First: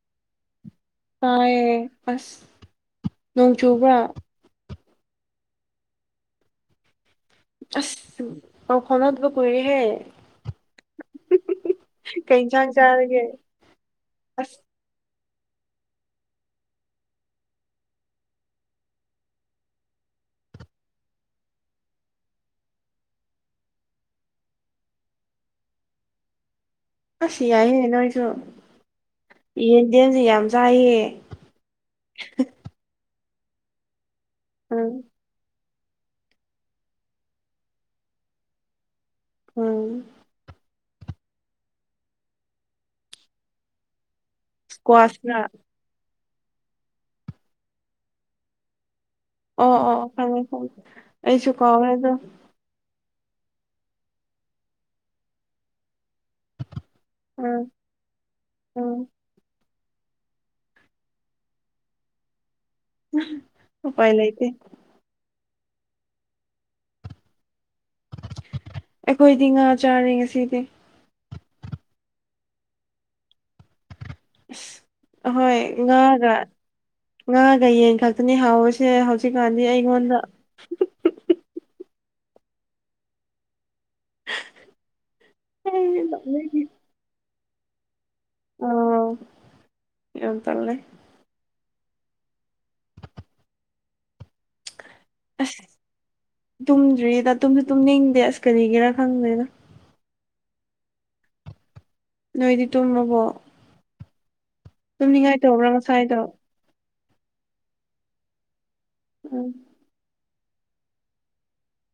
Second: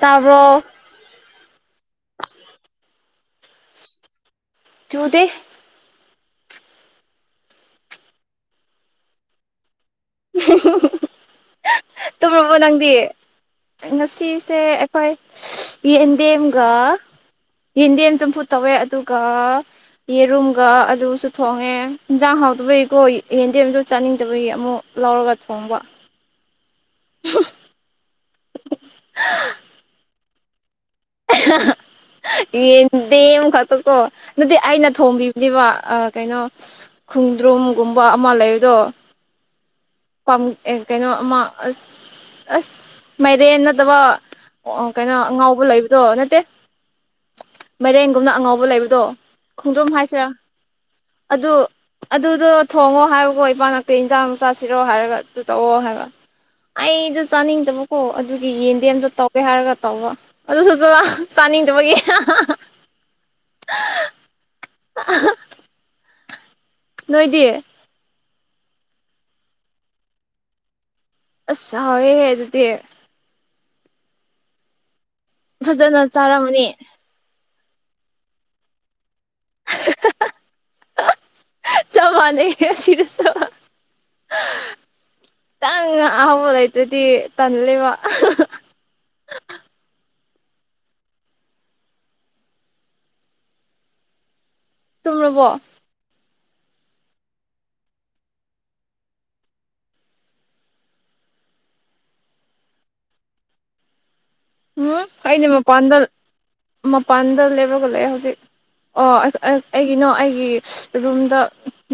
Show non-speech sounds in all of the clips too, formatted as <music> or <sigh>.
ꯇꯥꯕꯔꯣ ꯇꯥꯏ ꯑꯁ ꯅꯣꯡ ꯆꯨꯕ꯭ꯔꯥ? ꯆꯨꯗꯦ ꯑꯁ ꯎꯝ ꯄꯧ ꯐꯧꯅꯗꯕ ꯀꯨꯏꯔꯦ ꯍꯦ <unintelligible> ꯀꯩ ꯇꯨꯝꯔꯕꯣ ꯏꯟꯁꯥꯡ ꯅꯪꯗꯤ ꯆꯥꯔꯒꯦ ꯑꯁ ꯉꯁꯤꯁꯦ ꯑꯩꯈꯣꯏ ꯌꯦꯟꯗꯦꯝꯒ ꯌꯦꯟꯗꯦꯝ ꯆꯨꯝꯐꯨꯠ ꯇꯧꯋꯦ ꯑꯗꯨꯒ ꯌꯦꯔꯨꯝꯒ ꯑꯂꯨꯁꯨ ꯊꯣꯡꯉꯦ ꯍꯤꯟꯖꯥꯡ ꯍꯥꯎꯗꯕꯩꯀꯣ ꯌꯦꯟꯗꯦꯝꯗꯣ ꯆꯥꯅꯤꯡꯗꯕꯩ ꯑꯃꯨꯛ ꯂꯧꯔꯒ ꯊꯣꯡꯕ ꯑꯁ ꯌꯥꯏꯌꯦ ꯅꯣꯏꯁꯨ ꯌꯦꯟꯗꯦꯝꯁꯦ ꯌꯥꯝ ꯆꯥꯏꯌꯦ <unintelligible> ꯌꯦꯟꯗꯦꯝ ꯈꯛꯇꯀꯣ ꯅꯠꯇꯦ ꯑꯩꯅ ꯎꯝ ꯊꯣꯝꯕꯤꯕꯅꯦꯕ ꯑ ꯀꯩꯅꯣ ꯈꯣꯡꯗ꯭ꯔꯨꯝꯒꯨꯝꯕ ꯑꯃ ꯂꯩꯕꯗꯣ ꯎꯝ ꯄꯝ ꯑꯦ ꯀꯩꯅꯣ ꯑꯃ ꯑꯁ ꯑꯁ ꯃꯥꯏꯔꯦꯟ ꯅꯠꯇꯕ ꯑꯣ ꯀꯩꯅꯣ ꯏꯁꯀ꯭ꯋꯥꯁꯔ ꯑꯉꯥꯎꯕ ꯂꯩꯕꯗꯣ ꯅꯠꯇꯦ ꯃꯔꯦꯡꯒꯨꯝꯅ ꯑꯉꯥꯎꯕ ꯂꯩꯕꯗꯣ ꯑꯣ ꯈꯣꯡꯗ꯭ꯔꯨꯝ ꯑꯣ ꯍꯥꯏꯁꯤꯔꯥ ꯈꯪꯉꯦ ꯈꯪꯉꯦ ꯑꯩꯁꯨ ꯑꯗꯨ ꯀꯥꯎꯔꯦ ꯑꯗꯣ ꯑꯗꯨꯗꯣ ꯊꯣꯡꯉꯣ ꯍꯥꯏꯌꯨꯀꯣ ꯏꯄꯥꯥꯅ ꯀꯩ ꯏꯟꯖꯥꯡ ꯆꯥꯁꯤꯔꯣ ꯍꯥꯏꯔꯒ ꯑꯗꯨ ꯇꯧꯑꯣ ꯍꯥꯏꯕ ꯑꯩꯗ ꯎꯝ ꯆꯥꯅꯤꯡꯗꯕꯀꯣ ꯑꯗꯨꯒꯤ ꯎꯝ ꯌꯦꯟꯗꯦꯝꯗ ꯇꯧꯒꯦ ꯍꯥꯏꯔꯒ <unintelligible> ꯑꯗꯨꯁꯨ ꯆꯥ ꯆꯥꯅꯤꯡꯗꯕꯒꯤ <unintelligible> ꯎꯄꯥꯏ ꯂꯩꯇꯦ ꯅꯣꯏꯗꯤ ꯑꯩꯈꯣꯏꯗꯤ ꯉꯥ ꯆꯥꯔꯦ ꯉꯁꯤꯗꯤ ꯑꯁ ꯍꯥꯎꯋꯦ ꯑꯗꯨꯗꯤ ꯍꯣꯏ ꯐꯖꯅ ꯉꯥꯒ ꯆꯥꯔꯝꯃꯅꯤ ꯉꯥ ꯒꯌꯦꯡ ꯈꯛꯇꯅꯤ ꯍꯥꯎꯋꯁꯦ ꯍꯧꯖꯤꯛꯀꯥꯟꯗꯤ ꯑꯩꯉꯣꯟꯗ ꯆꯞ ꯃꯥꯅꯩ ꯑꯁꯤꯗꯁꯨ ꯈꯤꯇꯪ ꯑꯩ ꯑꯍꯥꯎꯕ ꯂꯩꯇ꯭ꯔꯗꯤ ꯇꯜꯂꯦꯕ ꯑꯣ ꯌꯥꯝ ꯇꯂꯦ ꯇꯨꯝꯔꯕꯣ ꯑꯁ ꯇꯨꯝꯗ꯭ꯔꯤꯗ ꯇꯨꯝꯁꯨ ꯇꯨꯝꯅꯤꯡꯗꯦ ꯑꯁꯀꯅꯤꯒꯤꯔꯥ ꯈꯪꯗꯦꯅ ꯅꯣꯏꯗꯤ ꯇꯨꯝꯕꯣ ꯎꯝ ꯇꯨꯝꯅꯤꯡꯉꯥꯏ ꯑꯩꯗꯤ ꯇꯧꯕ꯭ꯔꯥ ꯃꯄꯥꯟꯗ ꯉꯁꯥꯏꯗꯣ ꯃꯄꯥꯟꯗ ꯂꯩꯕꯒ ꯂꯩꯑꯦ ꯍꯧꯖꯤꯛ ꯑꯣ ꯎꯝ ꯑꯩꯒꯤꯅꯣ ꯑꯩ ꯒꯤ ꯔꯨꯝꯗ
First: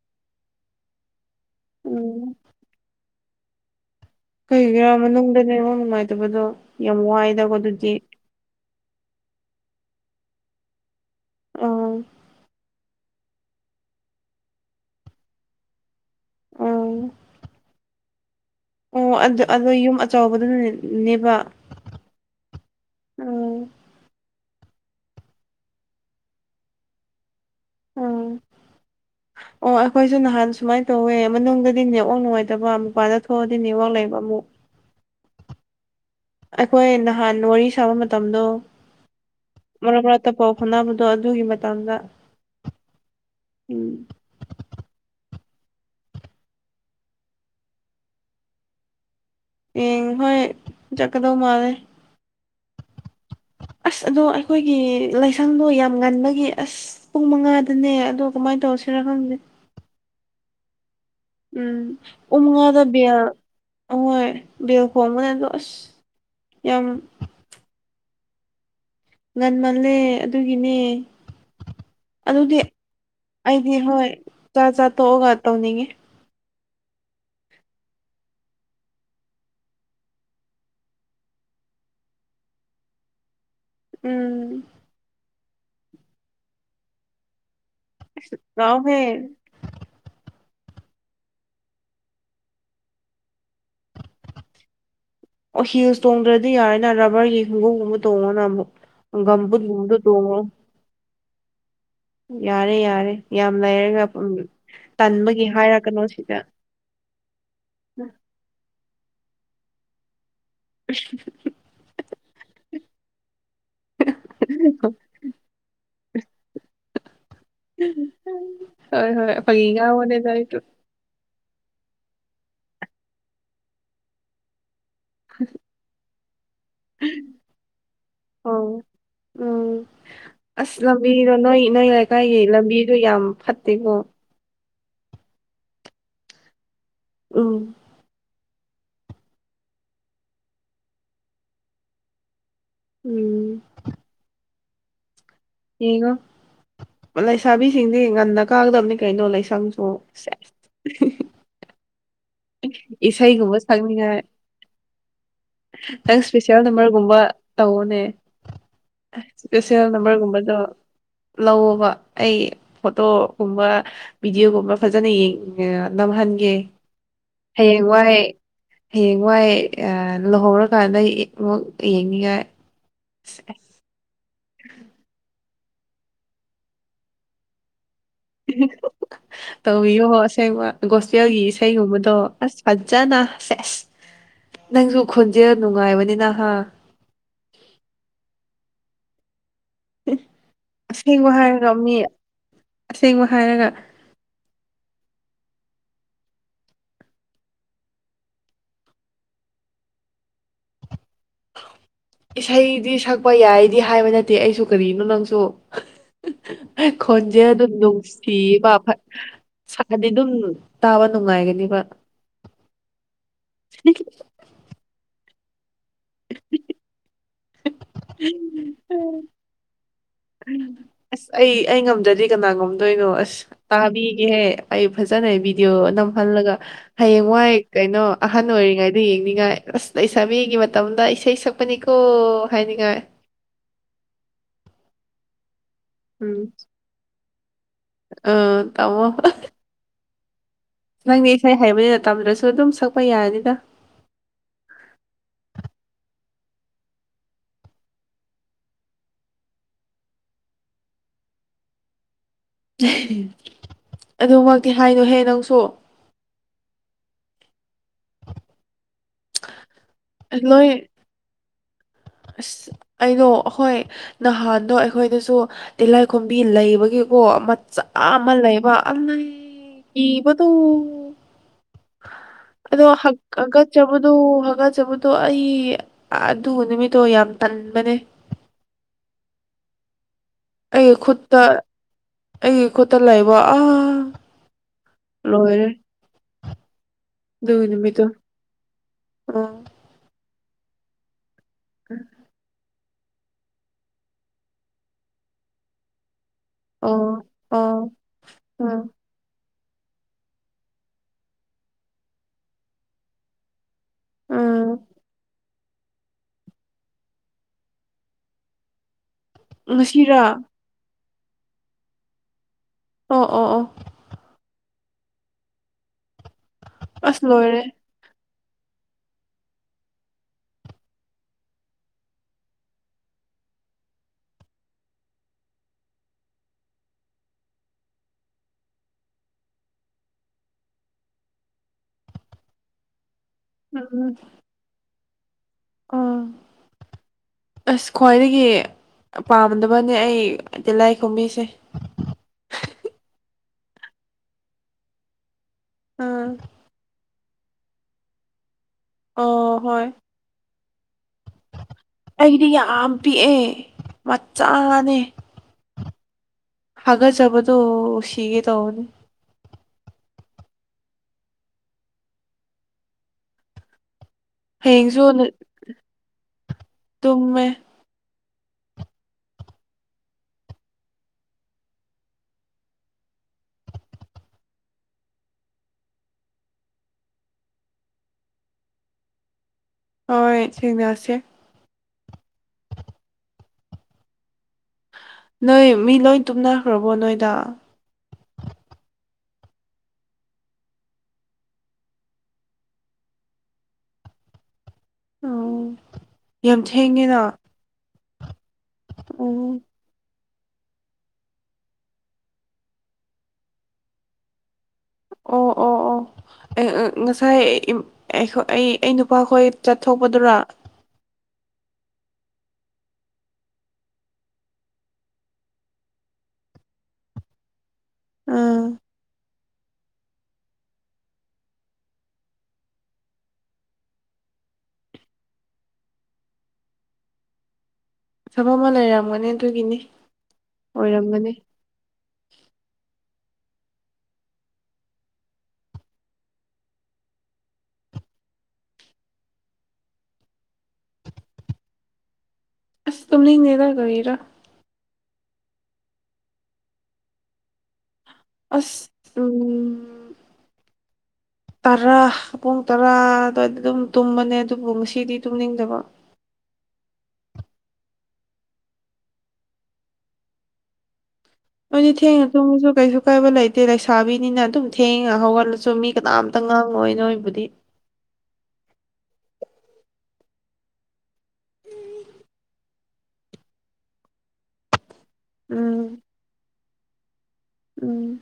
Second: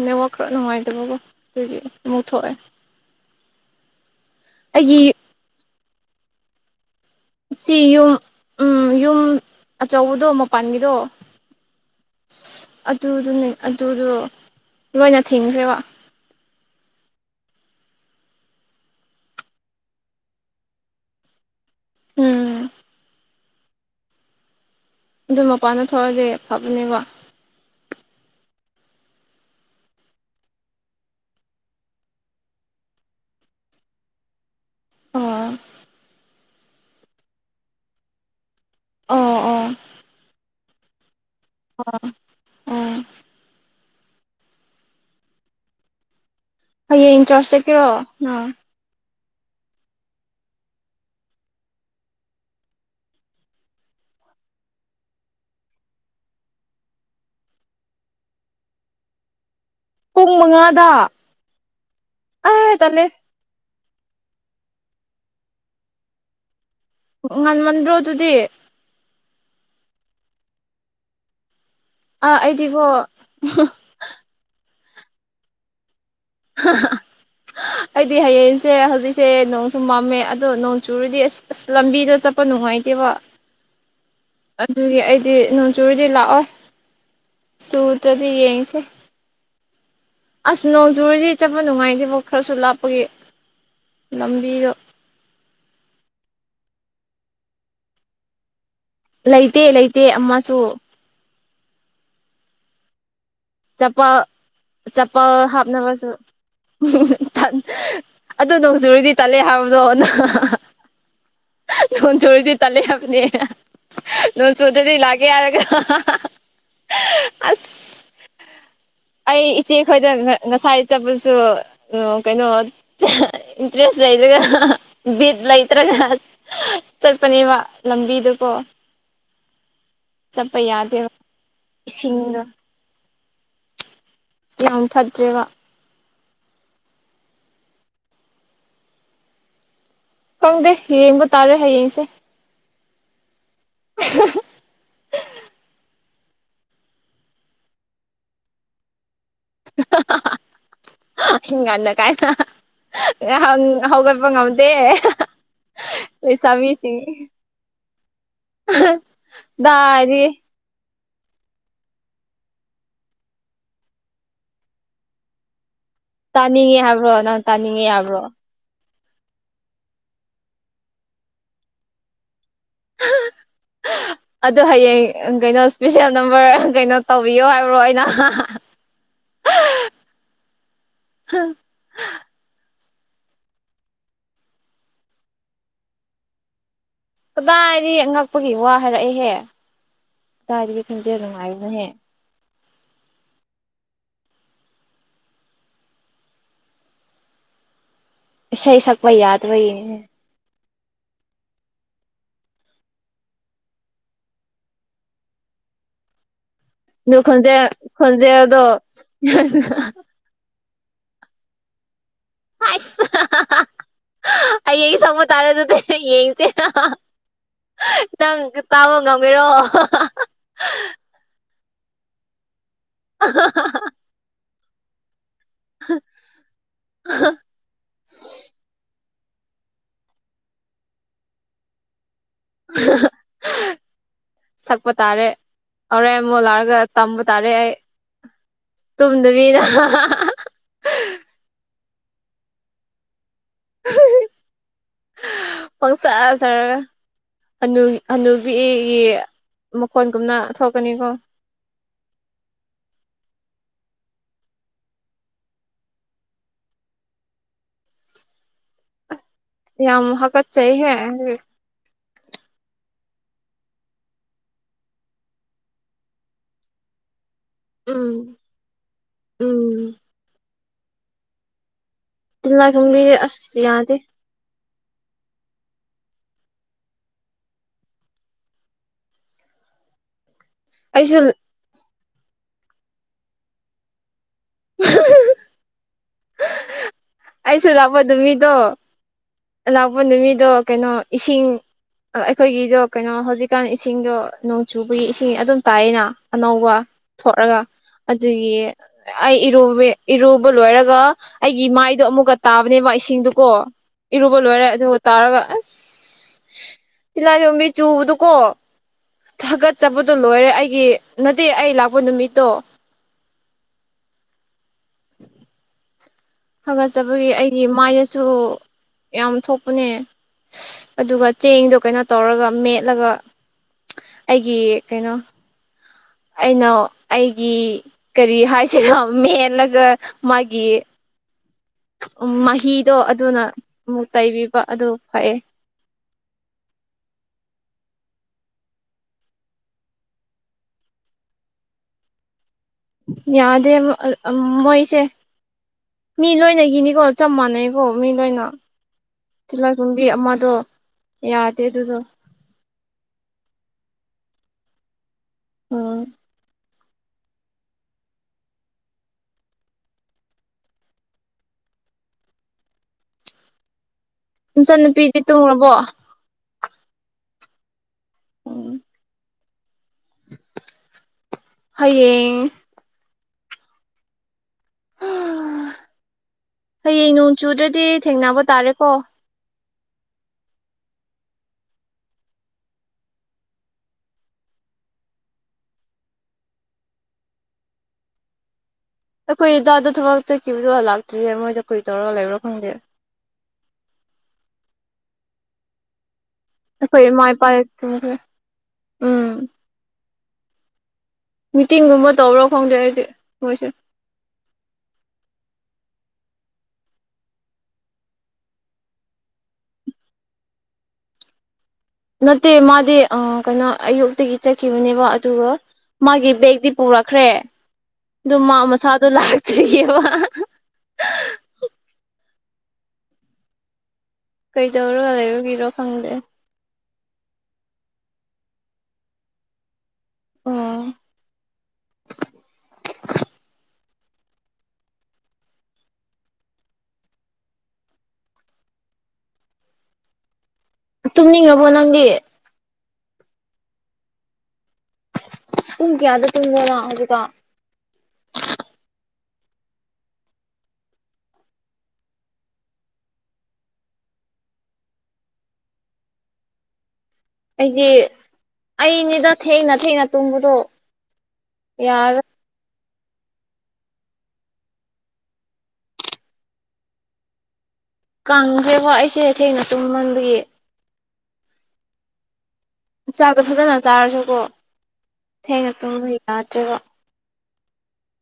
ꯅꯦꯠꯋꯥꯛ ꯈꯔ ꯅꯨꯡꯉꯥꯏꯇꯕꯀꯣ ꯑꯗꯨꯗꯤ ꯑꯃꯨꯛ ꯎꯝ ꯊꯣꯛꯑꯦ ꯀꯩꯒꯤꯔꯥ ꯑꯩꯒꯤ ꯃꯅꯨꯡꯗꯅꯦꯉꯣꯟ ꯅꯨꯡꯉꯥꯏꯇꯕꯗꯣ ꯌꯥꯝ ꯋꯥꯏꯗꯀꯣ ꯁꯤ ꯑꯗꯨꯗꯤ ꯌꯨꯝ ꯎꯝ ꯌꯨꯝ ꯑꯆꯧꯕꯗꯣ ꯃꯄꯥꯟꯒꯤꯗꯣ ꯑꯥ ꯑꯗꯨꯗꯨꯅꯦ ꯑꯗꯨꯗꯣ ꯂꯣꯏꯅ ꯊꯤꯡꯈ꯭ꯔꯦꯕ ꯑ ꯑꯣ ꯑꯗꯣ ꯌꯨꯝ ꯑꯆꯕꯗꯨꯅꯅꯦꯕ ꯎꯝ ꯑꯗꯨ ꯃꯄꯥꯟꯗ ꯊꯣꯛꯑꯗꯤ ꯐꯞꯂꯅꯦꯀꯣ ꯎꯝ ꯑꯣ ꯑꯩꯈꯣꯏꯁꯨ ꯅꯍꯥꯟ ꯁꯨꯃꯥꯏꯅ ꯇꯧꯋꯦ ꯃꯅꯨꯡꯗꯗꯤ ꯅꯦꯋꯥꯛ ꯅꯨꯡꯉꯥꯏꯇꯕ ꯃꯄꯥꯥꯟꯗ ꯊꯣꯛꯑꯗꯤ ꯅꯦꯋꯥꯛ ꯂꯩꯕ ꯃꯃꯨ ꯑꯣ ꯑꯩꯈꯣꯏ ꯅꯍꯥꯟ ꯋꯥꯔꯤ ꯁꯥꯕ ꯃꯇꯝꯗꯣ ꯑꯣ ꯑꯣ ꯃꯔꯛ ꯃꯔꯛꯇ ꯄꯥꯎ ꯍꯣꯠꯅꯕꯗꯣ ꯑꯗꯨꯒꯤ ꯃꯇꯝꯗ ꯎꯝ ꯎꯝ ꯍꯌꯦꯡ ꯏꯟꯆꯥꯥꯔꯖ ꯆꯠꯀꯔꯣ ꯑꯥ ꯍꯌꯦ ꯍꯣꯏ ꯆꯠꯀꯗꯧ ꯃꯥꯜꯂꯦ <inaudible> ꯑꯁ ꯑꯗꯣ ꯑꯩꯈꯣꯏꯒꯤ ꯂꯥꯏꯁꯪꯗꯣ ꯌꯥꯝ ꯉꯟꯕꯒꯤ ꯑꯁ ꯄꯨꯡ ꯃꯉꯥꯗꯅꯦ ꯑꯗꯣ ꯀꯃꯥꯏꯅ ꯇꯧꯁꯦ ꯔꯍꯪꯗꯦ ꯄꯨꯡ ꯃꯉꯥꯗ ꯎꯝ ꯄꯨꯡ ꯑꯦ ꯃꯉꯥꯗ ꯇꯜꯂꯦ ꯕꯦꯜ ꯑꯍꯣꯢ ꯕꯦꯜ ꯈꯣꯡꯕꯅꯦ ꯑꯗꯣ ꯑꯁ ꯌꯥꯝ ꯎ ꯉꯟꯃꯟꯗ꯭ꯔꯣ ꯑꯗꯨꯗꯤ ꯉꯟꯃꯜꯂꯦ ꯑꯗꯨꯒꯤꯅꯦ ꯑꯥ ꯑꯗꯨꯗꯤ ꯑꯩꯗꯤꯀꯣ ꯑꯩꯗꯤ ꯍꯣꯏ ꯆꯥ ꯆꯥ ꯇꯣꯛꯑꯒ ꯇꯧꯅꯤꯡꯉꯤ ꯍꯍ ꯑꯩꯗꯤ ꯍꯌꯦꯡꯁꯦ ꯍꯧꯖꯤꯛꯁꯦ ꯅꯣꯡꯁꯨ ꯃꯝꯃꯦ ꯑꯗꯣ ꯅꯣꯡ ꯆꯨꯔꯨꯗꯤ ꯑꯁ ꯑꯁ ꯂꯝꯕꯤꯗꯣ ꯆꯠꯄ ꯅꯨꯡꯉꯥꯏ ꯃꯉꯗꯤ ꯋꯥ ꯎꯝ ꯗꯤ ꯅꯣꯡꯆꯨꯔꯤꯗꯤ ꯂꯥꯛꯑꯣ ꯁꯨꯇ꯭ꯔꯗꯤ ꯌꯦꯁꯦ ꯂꯥꯛꯑꯣꯍꯦ ꯑꯁ ꯅꯣꯡꯖꯨꯔꯤꯗꯤ ꯆꯠꯄ ꯅꯨꯡꯉꯥꯏꯇꯦꯐ ꯈꯔꯁꯨ ꯂꯥꯞꯄꯒꯤ ꯂꯝꯕꯤꯗꯣ ꯑꯣ ꯍꯁ ꯇꯣꯡꯒ꯭ꯔ ꯑꯗꯨ ꯌꯥꯔꯦ ꯅ ꯔꯕꯔꯒꯤ ꯈꯨꯡꯒꯪꯝꯒꯨꯝꯕ ꯇꯣꯡꯉꯣꯅ ꯑꯃꯨꯛ ꯂꯩꯇꯦ ꯒꯝꯕꯨꯠꯒꯨꯝꯕꯗ ꯂꯩꯇꯦ ꯇꯣꯡꯉꯣ ꯑꯃꯁꯨ ꯌꯥꯔꯦ ꯌꯥꯔꯦ ꯌꯥꯝ ꯂꯩꯥꯏꯔꯦ ꯆꯄꯜ ꯆꯄꯜ ꯇꯟꯕꯒꯤ ꯍꯥꯏꯔꯀꯅꯣ ꯍꯥꯞꯅꯕꯁꯨ ꯁꯤꯗ ꯑꯗꯨ ꯅꯣꯡꯖꯨꯨꯔꯗꯤ ꯇꯜꯂꯦ ꯍꯥꯏꯕꯗꯣ <inaudible> ꯍꯨ ꯆꯔꯤꯗꯤ ꯇ ꯂꯩꯦ ꯍꯥꯅꯤ ꯅꯣꯡ ꯆꯨꯗ꯭ꯔꯗꯤ ꯂꯥꯛꯀꯦ ꯍꯥꯏꯔꯒ ꯑꯁ ꯍꯣꯏ ꯍꯣꯏ ꯑꯩ ꯐꯥꯒꯤ ꯏꯆꯦꯈꯣꯏꯗ ꯉꯥꯡꯕꯅꯦꯗ ꯑꯩ ꯉꯁꯥꯏ ꯆꯠꯄꯁꯨ ꯑꯣ ꯀꯩꯅꯣ ꯏꯟꯇꯔꯦꯁ ꯂꯩꯗꯨꯒ ꯕꯤꯠ ꯂꯩꯇ꯭ꯔꯅ ꯆꯠꯄꯅꯦꯕ ꯂꯝꯕꯤꯗꯨꯀꯣ ꯑꯣ ꯎꯝ ꯆꯠꯄ ꯑꯁ ꯌꯥꯗꯦꯕ ꯂꯝꯕꯤꯗꯣ ꯅꯣꯏ ꯅꯣꯏ ꯂꯩꯀꯥꯏꯒꯤ ꯏꯁꯤꯡꯗꯣ ꯂꯝꯕꯤꯗꯣ ꯌꯥꯝ ꯐꯠꯇꯒꯣ ꯌꯥꯝ ꯐꯠꯇ꯭ꯔꯦꯕ ꯎꯝ ꯈꯪꯗꯦ ꯌꯦꯡꯕ ꯇꯥꯔꯦ ꯍꯌꯦꯡꯁꯦ ꯎꯝ <unintelligible> ꯉꯣ ꯂꯩꯁꯥꯕꯤꯁꯤꯡꯗꯤ ꯉꯟꯅ ꯀꯥꯒꯗꯕꯅꯤ ꯀꯩꯅꯣ ꯂꯩ ꯁꯪꯖꯣ ꯉꯟꯅ ꯀꯥꯏꯅ ꯁꯛꯅꯤꯡꯉꯥꯏ ꯍꯧꯒꯠꯄ ꯉꯝꯗꯦ ꯅꯪ ꯏꯁꯄꯤꯦꯁꯦꯜ ꯂꯩꯁꯥꯕꯤꯁꯤꯡ ꯅꯝꯕꯔꯒꯨꯝꯕ ꯇꯑꯣꯅꯦ ꯏꯁꯦꯁꯦꯜ ꯗꯥꯏꯗꯤ ꯅꯝꯕꯔꯒꯨꯝꯕꯗꯣ ꯂꯧꯑꯣꯣꯕ ꯑꯩ ꯐꯣꯇꯣꯒꯨꯝꯕ ꯚꯤꯗꯤꯑꯣꯒꯨꯝꯕ ꯐꯖꯅ ꯌꯦꯡꯉ ꯇꯥꯅꯤꯡꯉꯤ ꯍꯥꯏꯕ꯭ꯔꯣ ꯅꯪ ꯇꯥꯅꯤꯡꯉꯦ ꯍꯥꯏꯕ꯭ꯔꯣ ꯍꯌꯦꯡ ꯋꯥꯏ ꯂꯨꯍꯧꯔꯀꯥꯟꯗ ꯑꯃꯨꯛ ꯌꯦꯡꯅꯤꯡꯉꯥꯏ ꯑꯦ ꯑꯗꯨꯣ ꯍꯌꯦꯡ ꯀꯩꯅꯣ ꯏꯁꯄꯤꯁꯦꯜ ꯅꯝꯕꯔ ꯀꯩꯅꯣ ꯇꯧꯕꯤꯌꯣ ꯍꯥꯏꯕ꯭ꯔꯣ ꯑꯩꯅ ꯇꯧꯕꯤꯌꯣ ꯑꯁꯦꯡꯕ ꯒꯣꯁꯇꯦꯜꯒꯤ ꯏꯁꯩꯒꯨꯝꯕꯗꯣ ꯑꯁ ꯐꯖꯅ ꯁꯦꯁ ꯅꯪꯁꯨ ꯈꯣꯟꯖꯦꯜ ꯅꯨꯡꯉꯥꯏꯕꯅꯤ ꯅꯍꯥ ꯐꯔꯛꯑꯦꯍꯦ ꯁꯦꯡꯕ ꯍꯥꯏꯔꯒ ꯃꯤ ꯑꯁꯦꯡꯕ ꯍꯥꯏꯔꯒ ꯁꯩ ꯁꯛꯄꯩ ꯌꯥꯗꯕꯏ ꯑ ꯏꯁꯩꯗꯤ ꯁꯛꯄ ꯌꯥꯏꯗꯤ ꯍꯥꯏꯕ ꯅꯠꯇꯦ ꯑꯩꯁꯨ ꯀꯔꯤꯅꯣ ꯅꯪꯁꯨ ꯑꯗꯨ ꯈꯣꯟꯁꯦ ꯈꯣꯟꯖꯦꯜ ꯑꯗꯨꯝ ꯈꯣꯟꯖꯦꯜꯗꯣ ꯅꯨꯡꯁꯤꯕ ꯁꯥꯗꯤ ꯑꯗꯨꯝ ꯇꯥꯕ ꯅꯨꯡꯉꯥꯏꯒꯅꯤꯕ ꯑꯁ ꯑꯩ ꯁꯪꯕ ꯇꯥꯔꯁꯨꯗꯤ ꯌꯦꯡꯁꯦ ꯅꯪ ꯇꯥꯕ ꯉꯝꯒꯔꯣ ꯑꯁ ꯑꯩ ꯑꯩ ꯉꯝꯗ꯭ꯔꯗꯤ ꯀꯅꯥ ꯉꯝꯗꯣꯏꯅꯣ ꯑꯁ ꯇꯥꯕꯤꯒꯦꯍꯦ ꯑꯩ ꯐꯖ ꯆꯠꯅꯩ ꯚꯤꯗꯤꯑꯣ ꯅꯝꯍꯜꯂꯒ ꯍꯌꯦꯡꯋꯥꯏ ꯀꯩꯅꯣ ꯑꯍꯟ ꯑꯣꯏꯔꯤꯉꯩꯗ ꯑꯗꯨ ꯌꯦꯡꯅꯤꯡꯉꯥꯏ ꯑꯁ ꯑꯩ ꯏꯁꯥꯕꯤꯒꯤ ꯃꯇꯝꯗ ꯏꯁꯩ ꯁꯛꯄꯅꯤꯀꯣ ꯍꯥꯏꯅꯤꯡꯉꯥꯏ ꯁꯛꯄ ꯇꯥꯔꯦ ꯑꯣꯔꯦꯟ ꯎꯝ ꯃꯣꯂꯥꯔꯒ ꯇꯝꯕ ꯇꯥꯔꯦ ꯑꯩ ꯑ ꯇꯝꯃꯣ ꯇꯗꯕꯤꯗ ꯅꯪꯗꯤ ꯏꯁꯩ ꯍꯥꯏꯕꯅꯤ ꯃꯇꯝꯗꯨ꯭ꯔꯁꯨ ꯑꯗꯨꯝ ꯁꯛꯄ ꯌꯥꯔꯅꯤꯗ ꯐꯪꯁ ꯁꯥꯔꯒ ꯑꯅꯨꯕꯤꯒꯤ ꯃꯈꯣꯟꯒꯨꯝꯅ ꯊꯣꯛꯀꯅꯤꯀꯣ <inaudible> ꯑꯗꯨꯃꯛꯇꯤ ꯍꯥꯏꯅꯣꯍꯦ ꯅꯪꯁꯨ ꯌꯥꯝ ꯃꯍꯀ ꯆ ꯂꯣꯏ ꯍ ꯑꯁ ꯑꯩꯅꯣ ꯑꯩꯈꯣꯏ ꯅꯍꯥꯟꯗꯣ ꯑꯩꯈꯣꯏꯗꯁꯨ ꯇꯤꯂꯥꯏꯈꯣꯝꯕꯤ ꯂꯩꯕꯒꯤ ꯀꯣ ꯃꯆꯥ ꯎꯝ ꯑꯃ ꯂꯩꯕ ꯑꯜꯂꯩ ꯎꯝ ꯏꯕꯗꯣ ꯑꯗꯣ ꯇꯤꯜꯂꯥꯏꯈꯨꯝꯕꯤꯁꯦ ꯍꯛ ꯑꯁ ꯍꯒ ꯌꯥꯗꯦ ꯆꯕꯗꯨ ꯍ ꯆꯕꯨꯗꯣ ꯑꯩ ꯑꯗꯨ ꯅꯨꯃꯤꯠꯇꯣ ꯌꯥꯝ ꯇꯟꯕꯅꯦ ꯑꯩ ꯑꯩꯁꯨ ꯈꯨꯠꯇ ꯑꯩꯒꯤ ꯈꯨꯠꯇ ꯂꯩꯕ ꯑꯥ ꯂꯣꯏꯔꯦ ꯑꯗꯨꯒꯤ ꯑꯩꯁꯨ ꯂꯥꯛꯄ ꯅꯨꯃꯤꯠꯇꯣ ꯅꯨꯃꯤꯗꯣ ꯑꯥ ꯂꯥꯛꯄ ꯅꯨꯃꯤꯗꯣ ꯀꯩꯅꯣ ꯏꯁꯤꯡ ꯑꯩꯈꯣꯏꯒꯤꯗꯣ ꯀꯩꯅꯣ ꯍꯧꯖꯤꯛꯀꯥꯟ ꯏꯁꯤꯡꯗꯣ ꯅꯣꯡ ꯆꯨꯕꯒꯤ ꯏꯁꯤꯡ ꯑꯗꯨꯝ ꯇꯥꯏꯌꯦꯅ ꯑꯅꯧꯕ ꯑꯣ ꯊꯂꯒ ꯑꯣ ꯑꯗꯨꯒꯤ ꯎꯝ ꯑꯩ ꯏꯔꯨ ꯏꯔꯨꯕ ꯂꯣꯏꯔꯒ ꯑꯩꯒꯤ ꯃꯥꯏꯗꯣ ꯑꯃꯨꯛꯀ ꯇꯥꯕꯅꯦꯕ ꯏꯁꯤꯡꯗꯨꯀꯣ ꯏꯔꯨꯕ ꯂꯣꯏꯔꯦ ꯎꯝ ꯑꯗꯨꯕꯨ ꯇꯥꯔꯒ ꯑꯁ ꯇꯤꯜꯂꯥꯏꯈꯣꯝꯕꯤ ꯆꯨꯕꯗꯨꯀꯣ ꯊꯥꯒꯠꯆꯠꯄꯗꯣ ꯉꯁꯤꯔꯥ ꯂꯣꯏꯔꯦ ꯑꯩꯒꯤ ꯅꯠꯇꯦ ꯑꯩ ꯂꯥꯛꯄ ꯅꯨꯃꯤꯠꯇꯣ ꯑꯣ ꯑꯣ ꯑꯣ ꯗ ꯑꯁ ꯍꯥꯒꯠꯆꯕꯒꯤ ꯂꯣꯏꯔꯦ ꯑꯩꯒꯤ ꯃꯥꯏꯗꯁꯨ ꯌꯥꯝ ꯊꯣꯛꯄꯅꯦ ꯑꯗꯨꯒꯥ ꯆꯦꯡꯗꯣ ꯀꯩꯅꯣ ꯇꯧꯔꯒ ꯃꯦꯠꯂꯒ ꯑꯩꯒꯤ ꯀꯩꯅꯣ ꯑꯩꯅ ꯑꯩꯒꯤ ꯀꯔꯤ ꯍꯥꯏꯁꯤꯔꯥ ꯃꯦꯜꯂꯒ ꯃꯥꯒꯤ ꯎ ꯃꯍꯤꯗꯣ ꯑꯗꯨꯅ ꯑꯃꯨꯛ ꯇꯩꯕꯤꯕ ꯑꯗꯨ ꯐꯩꯌꯦ ꯎ ꯑꯁ ꯈ꯭ꯋꯥꯏꯗꯒꯤ ꯄꯥꯝꯗꯕꯅꯦ ꯑꯩ ꯇꯤꯂꯥꯏ ꯈꯣꯝꯕꯤꯁꯦ ꯌꯥꯗꯦ ꯃꯣꯏꯁꯦ ꯃꯤ ꯎꯝ ꯂꯣꯏꯅꯒꯤꯅꯤꯀꯣ ꯆꯞ ꯃꯥꯟꯅꯩꯀꯣ ꯃꯤ ꯂꯣꯏꯅ ꯇꯤꯜꯂꯥꯏꯈꯨꯝꯒꯤ ꯑꯃꯗꯣ ꯆꯞ ꯑꯩꯗꯤ ꯌꯥꯝ ꯄꯤꯛꯑꯦ ꯃꯆꯥꯅꯦ ꯎꯝ ꯍꯥꯒꯠ ꯆꯕꯗꯣ ꯁꯤꯒꯦ ꯇꯧꯏ ꯍꯌꯦꯡꯁꯨ ꯏꯆꯟꯅꯨꯄꯤꯗꯤ ꯇꯨꯝꯈ꯭ꯔꯕꯣ ꯇꯨꯝꯃꯦ ꯎꯝ ꯍꯌꯦꯡ ꯍꯌꯦꯡ ꯅꯣꯡ ꯆꯨꯗ꯭ꯔꯗꯤ ꯊꯦꯡꯅꯕ ꯇꯥꯔꯦꯀꯣ ꯍꯣꯏ ꯊꯦꯡꯅꯁꯦ ꯅꯣꯏ ꯃꯤ ꯂꯣꯏ ꯇꯞꯅꯥꯈꯔꯥꯕꯣ ꯅꯣꯏꯗ ꯑꯩꯈꯣꯏ ꯗꯥꯗꯣ ꯊꯕꯛ ꯆꯠꯈꯤꯕꯗꯣ ꯂꯥꯛꯇ꯭ꯔꯤꯌꯦ ꯃꯣꯏꯗ ꯀꯔꯤ ꯇꯧꯔꯒ ꯂꯩꯕ꯭ꯔꯣ ꯈꯪꯗꯦ ꯑꯣ ꯌꯥꯝ ꯑꯩꯈꯣꯏ ꯊꯦꯡꯉꯦꯅ ꯏꯃꯥ ꯏꯄꯥ ꯇꯨꯝꯈ꯭ꯔꯦ ꯎꯝ ꯃꯤꯇꯤꯡꯒꯨꯝꯕ ꯇꯧꯕ꯭ꯔꯣ ꯈꯪꯗꯦ ꯑꯩꯗꯤ ꯃꯣꯏꯁꯦ ꯑꯣ ꯑꯣ ꯑꯣ ꯉꯁꯥꯏ ꯑꯩ ꯑꯩ ꯅꯨꯄꯥꯈꯣꯏ ꯆꯠꯊꯣꯛꯄꯗꯨꯔꯥ ꯎ ꯅꯠꯇꯦ ꯃꯥꯗꯤ ꯀꯩꯅꯣ ꯑꯌꯨꯛꯇꯒꯤ ꯆꯠꯈꯤꯕꯅꯦꯕ ꯑꯗꯨꯒ ꯃꯥꯒꯤ ꯕꯦꯛꯇꯤ ꯄꯨꯔꯛꯈ꯭ꯔꯦ ꯑꯗꯨ ꯃꯥ ꯎꯝ ꯃꯁꯥꯗꯤ ꯂꯥꯛꯇ꯭ꯔꯤꯑꯕ ꯀꯩꯗꯧꯔꯒ ꯂꯩꯕꯒꯤꯔꯣ ꯈꯪꯗꯦ ꯊꯕꯛ ꯑꯃ ꯂꯩꯔꯝꯒꯅꯤ ꯑꯗꯨꯒꯤꯅꯤ ꯑꯣ ꯑꯣꯏꯔꯝꯒꯅꯤ ꯇꯨꯝꯅꯤꯡꯉꯕꯣ ꯅꯪꯗꯤ ꯑꯁ ꯇꯨꯝꯅꯤꯡꯗꯦꯗꯥ ꯀꯔꯤꯔꯥ ꯄꯨꯡ ꯀꯥꯌꯥꯗ ꯇꯨꯝꯕꯅꯣ ꯍꯧꯖꯤꯛ ꯀꯥꯟ ꯑꯁ ꯎꯝ ꯇꯔꯥ ꯄꯨꯡ ꯇꯔꯥ ꯑꯗꯨꯋꯥꯏ ꯑꯗꯨꯝ ꯇꯨꯝꯕꯅꯦ ꯑꯗꯨꯕꯨ ꯉꯁꯤꯗꯤ ꯇꯨꯝꯅꯤꯡꯗꯕ ꯑꯩꯗꯤ ꯑꯩꯅꯤꯗ ꯊꯦꯡꯅ ꯊꯦꯡꯅ ꯇꯨꯝꯕꯗꯣ ꯅꯣꯏꯗꯤ ꯌꯥꯔ ꯊꯦꯡꯅꯥ ꯇꯨꯝꯃꯁꯨ ꯀꯩꯁꯨ ꯀꯥꯏꯗꯦꯗꯥ ꯑꯀꯥꯏꯕ ꯂꯩꯇꯦ ꯂꯩꯁꯥꯕꯤꯅꯤꯅ ꯑꯗꯨꯝ ꯊꯦꯡꯅꯥ ꯍꯧꯒꯠꯂꯁꯨ ꯃꯤ ꯀꯅꯥꯝꯇ ꯉꯥꯡꯉꯣꯏ ꯅꯣꯏꯕꯨꯗꯤ ꯀꯪꯈ꯭ꯔꯦꯕꯣ ꯑꯩꯁꯦ ꯊꯦꯡꯅ ꯇꯨꯝꯃꯟꯕꯒꯤ ꯆꯥꯛꯇꯣ ꯐꯖꯅ ꯆꯥꯔꯁꯨꯀꯣ ꯊꯦꯡꯅ ꯎꯝ ꯇꯨꯝꯕ ꯌꯥꯗ꯭ꯔꯦꯕ ꯎꯝ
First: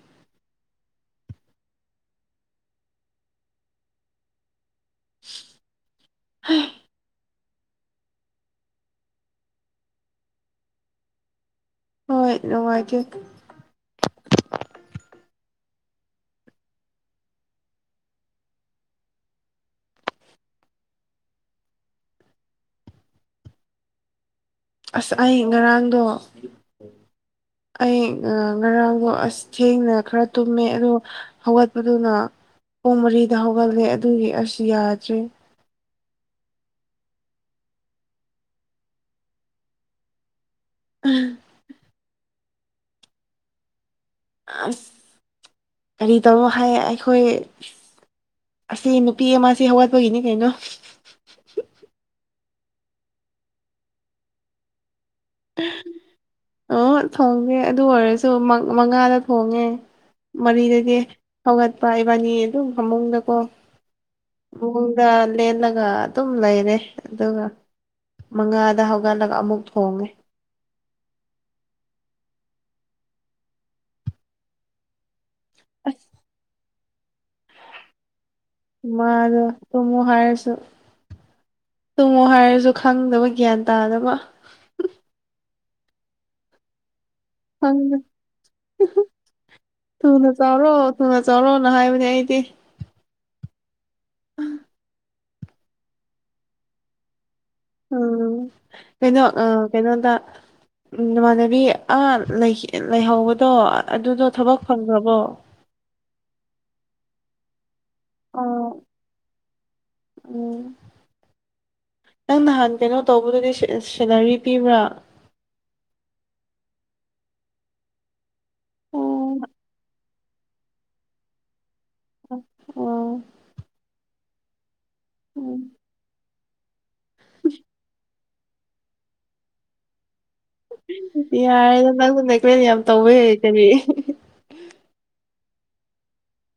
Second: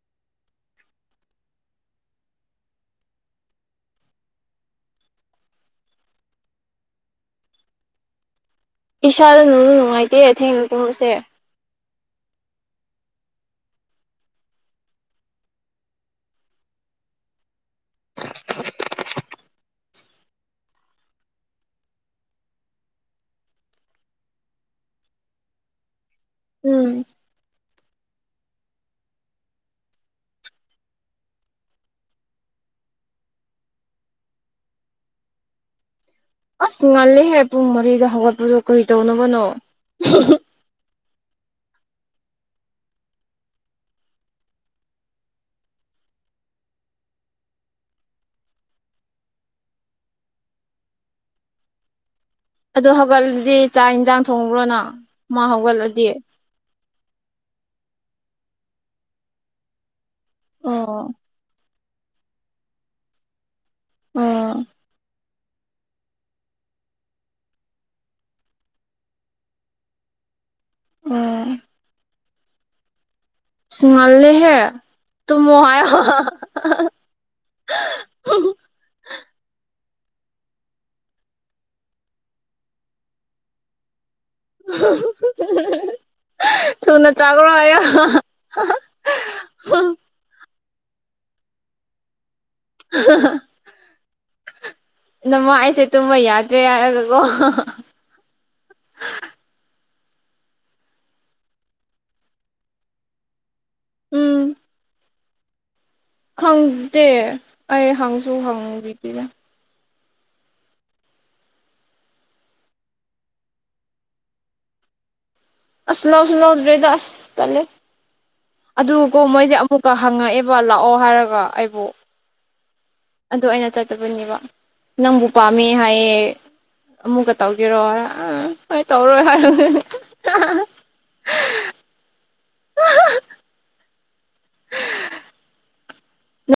<inaudible> ꯏꯁꯥꯗ ꯅꯨꯡꯖꯨ ꯅꯨꯡꯉꯥꯏꯇꯦ ꯊꯦꯡꯅ ꯇꯨꯝꯕꯁꯦ ꯍꯣꯏ ꯅꯨꯡꯉꯥꯏꯇꯦ <inaudible> ꯑꯁ ꯑꯩ ꯉꯔꯥꯡꯗꯣ ꯎꯝ ꯑꯩ ꯉꯔꯥꯡꯗꯣ ꯑꯁ ꯊꯦꯡꯅ ꯈꯔ ꯇꯨꯝꯃꯦ ꯑꯗꯣ ꯍꯧꯒꯠꯄꯗꯨꯅ ꯄꯨꯡ ꯃꯔꯤꯗ ꯍꯧꯒꯠꯂꯦ ꯑꯗꯨꯒꯤ ꯑꯁ ꯌꯥꯗ꯭ꯔꯦ ꯑꯁ ꯉꯜꯂꯤꯦꯍꯦ ꯄꯨꯡ ꯃꯔꯤꯗ ꯍꯧꯒꯠꯄꯗꯣ ꯀꯔꯤ ꯇꯧꯅꯕꯅꯣ ꯎꯝ ꯑꯁ ꯀꯔꯤ ꯇꯧꯔꯣ ꯍꯥꯏ ꯑꯩꯈꯣꯏ ꯑꯁꯤ ꯅꯨꯄꯤ ꯑꯃꯁꯤ ꯍꯧꯒꯠꯄꯒꯤꯅꯤ ꯀꯩꯅꯣ ꯑꯗꯨ ꯍꯧꯒꯠꯂꯗꯤ ꯆꯥꯛ ꯏꯟꯁꯥꯡ ꯊꯣꯡꯕ꯭ꯔꯣꯅ ꯃꯥ ꯍꯧꯒꯠꯂꯗꯤ ꯑꯣ ꯊꯣꯡꯗꯦ ꯑꯗꯨ ꯑꯣꯏꯔꯁꯨ ꯃꯉꯥꯗ ꯊꯣꯡꯉꯦ ꯃꯔꯤꯗꯗꯤ ꯑꯣ ꯍꯧꯒꯠꯄ ꯏꯕꯥꯟꯅꯤ ꯑꯗꯨꯝ ꯐꯃꯨꯡꯗꯀꯣ ꯑꯣ ꯃꯗ ꯂꯦꯜꯂꯒ ꯑꯗꯨꯝ ꯂꯩꯔꯦ ꯑꯗꯨꯒ ꯃꯉꯥꯗ ꯍꯧꯒꯠꯂꯒ ꯑꯃꯨꯛ ꯊꯣꯡꯉꯦ ꯎꯝ ꯏꯁ ꯉꯜꯂꯦ ꯍꯦ ꯑꯗꯨ ꯑꯣꯏꯔꯁꯨ ꯇꯨꯝꯃꯣ ꯍꯥꯏꯌꯣ ꯑꯁ ꯃꯥ ꯑꯗꯨ ꯇꯨꯝꯃꯣ ꯍꯥꯏꯔꯁꯨ ꯇꯨꯡꯃꯣ ꯍꯥꯏꯔꯁꯨ ꯈꯪꯗꯕ ꯒ꯭ꯌꯥꯟ ꯇꯥꯗꯕ <inaudible> ꯍꯥꯏꯌꯣ <inaudible> ꯆꯧꯔꯣ ꯊꯨꯅ ꯆꯥꯎꯔꯣꯅ ꯍꯥꯏꯕꯅꯦ ꯑꯩꯗꯤ <unintelligible> ꯅꯃ ꯑꯩꯁꯦ ꯇꯨꯝꯕ ꯌꯥꯗ꯭ꯔꯦ ꯍꯥꯏꯔꯒꯀꯣ ꯎꯝ ꯀꯩꯅꯣ ꯑ ꯀꯩꯅꯣꯗ ꯅꯃꯥꯟꯅꯕꯤ ꯑꯃ ꯂꯩꯍꯧꯕ ꯇꯣ ꯑꯗꯨꯗꯣ ꯎꯝ ꯊꯕꯛ ꯐꯪ ꯈꯔꯕꯣ ꯈꯪꯗꯦ ꯑꯩ ꯍꯪꯁꯨ ꯍꯪꯕꯤꯗꯦ ꯑꯣ ꯅꯪ ꯅꯍꯥꯟ ꯀꯩꯅꯣ ꯇꯧꯕꯗꯨꯗꯤ ꯁꯦꯂꯔꯤ ꯄꯤꯕ꯭ꯔꯥ ꯑꯁ ꯂꯧꯁꯨ ꯂꯧꯗ꯭ꯔꯤꯗ ꯇꯜꯂꯦ ꯑꯗꯨ ꯀꯣ ꯑꯣ ꯃꯣꯏꯁꯦ ꯑꯃꯨꯛꯀ ꯍꯪꯉꯛꯑꯦꯕ ꯂꯥꯛꯑꯣ ꯍꯥꯏꯔꯒ ꯑꯩꯕꯨ ꯑꯣ ꯑꯗꯨ ꯑꯩꯅ ꯆꯠꯇꯕꯅꯦꯕ ꯅꯪꯕꯨ ꯎꯝ ꯄꯥꯝꯃꯦ ꯍꯥꯏꯌꯦ ꯑꯃꯨꯛꯀ ꯇꯧꯒꯦꯔꯣ ꯑ ꯍꯣꯏ ꯇꯧꯔꯣꯏ ꯍꯥꯏꯔ ꯌꯥꯔꯦꯗ ꯅꯪꯕꯨ ꯅꯦꯛꯀ꯭ꯂꯦꯁ ꯌꯥꯝ ꯇꯧꯋꯦ ꯀꯔꯤ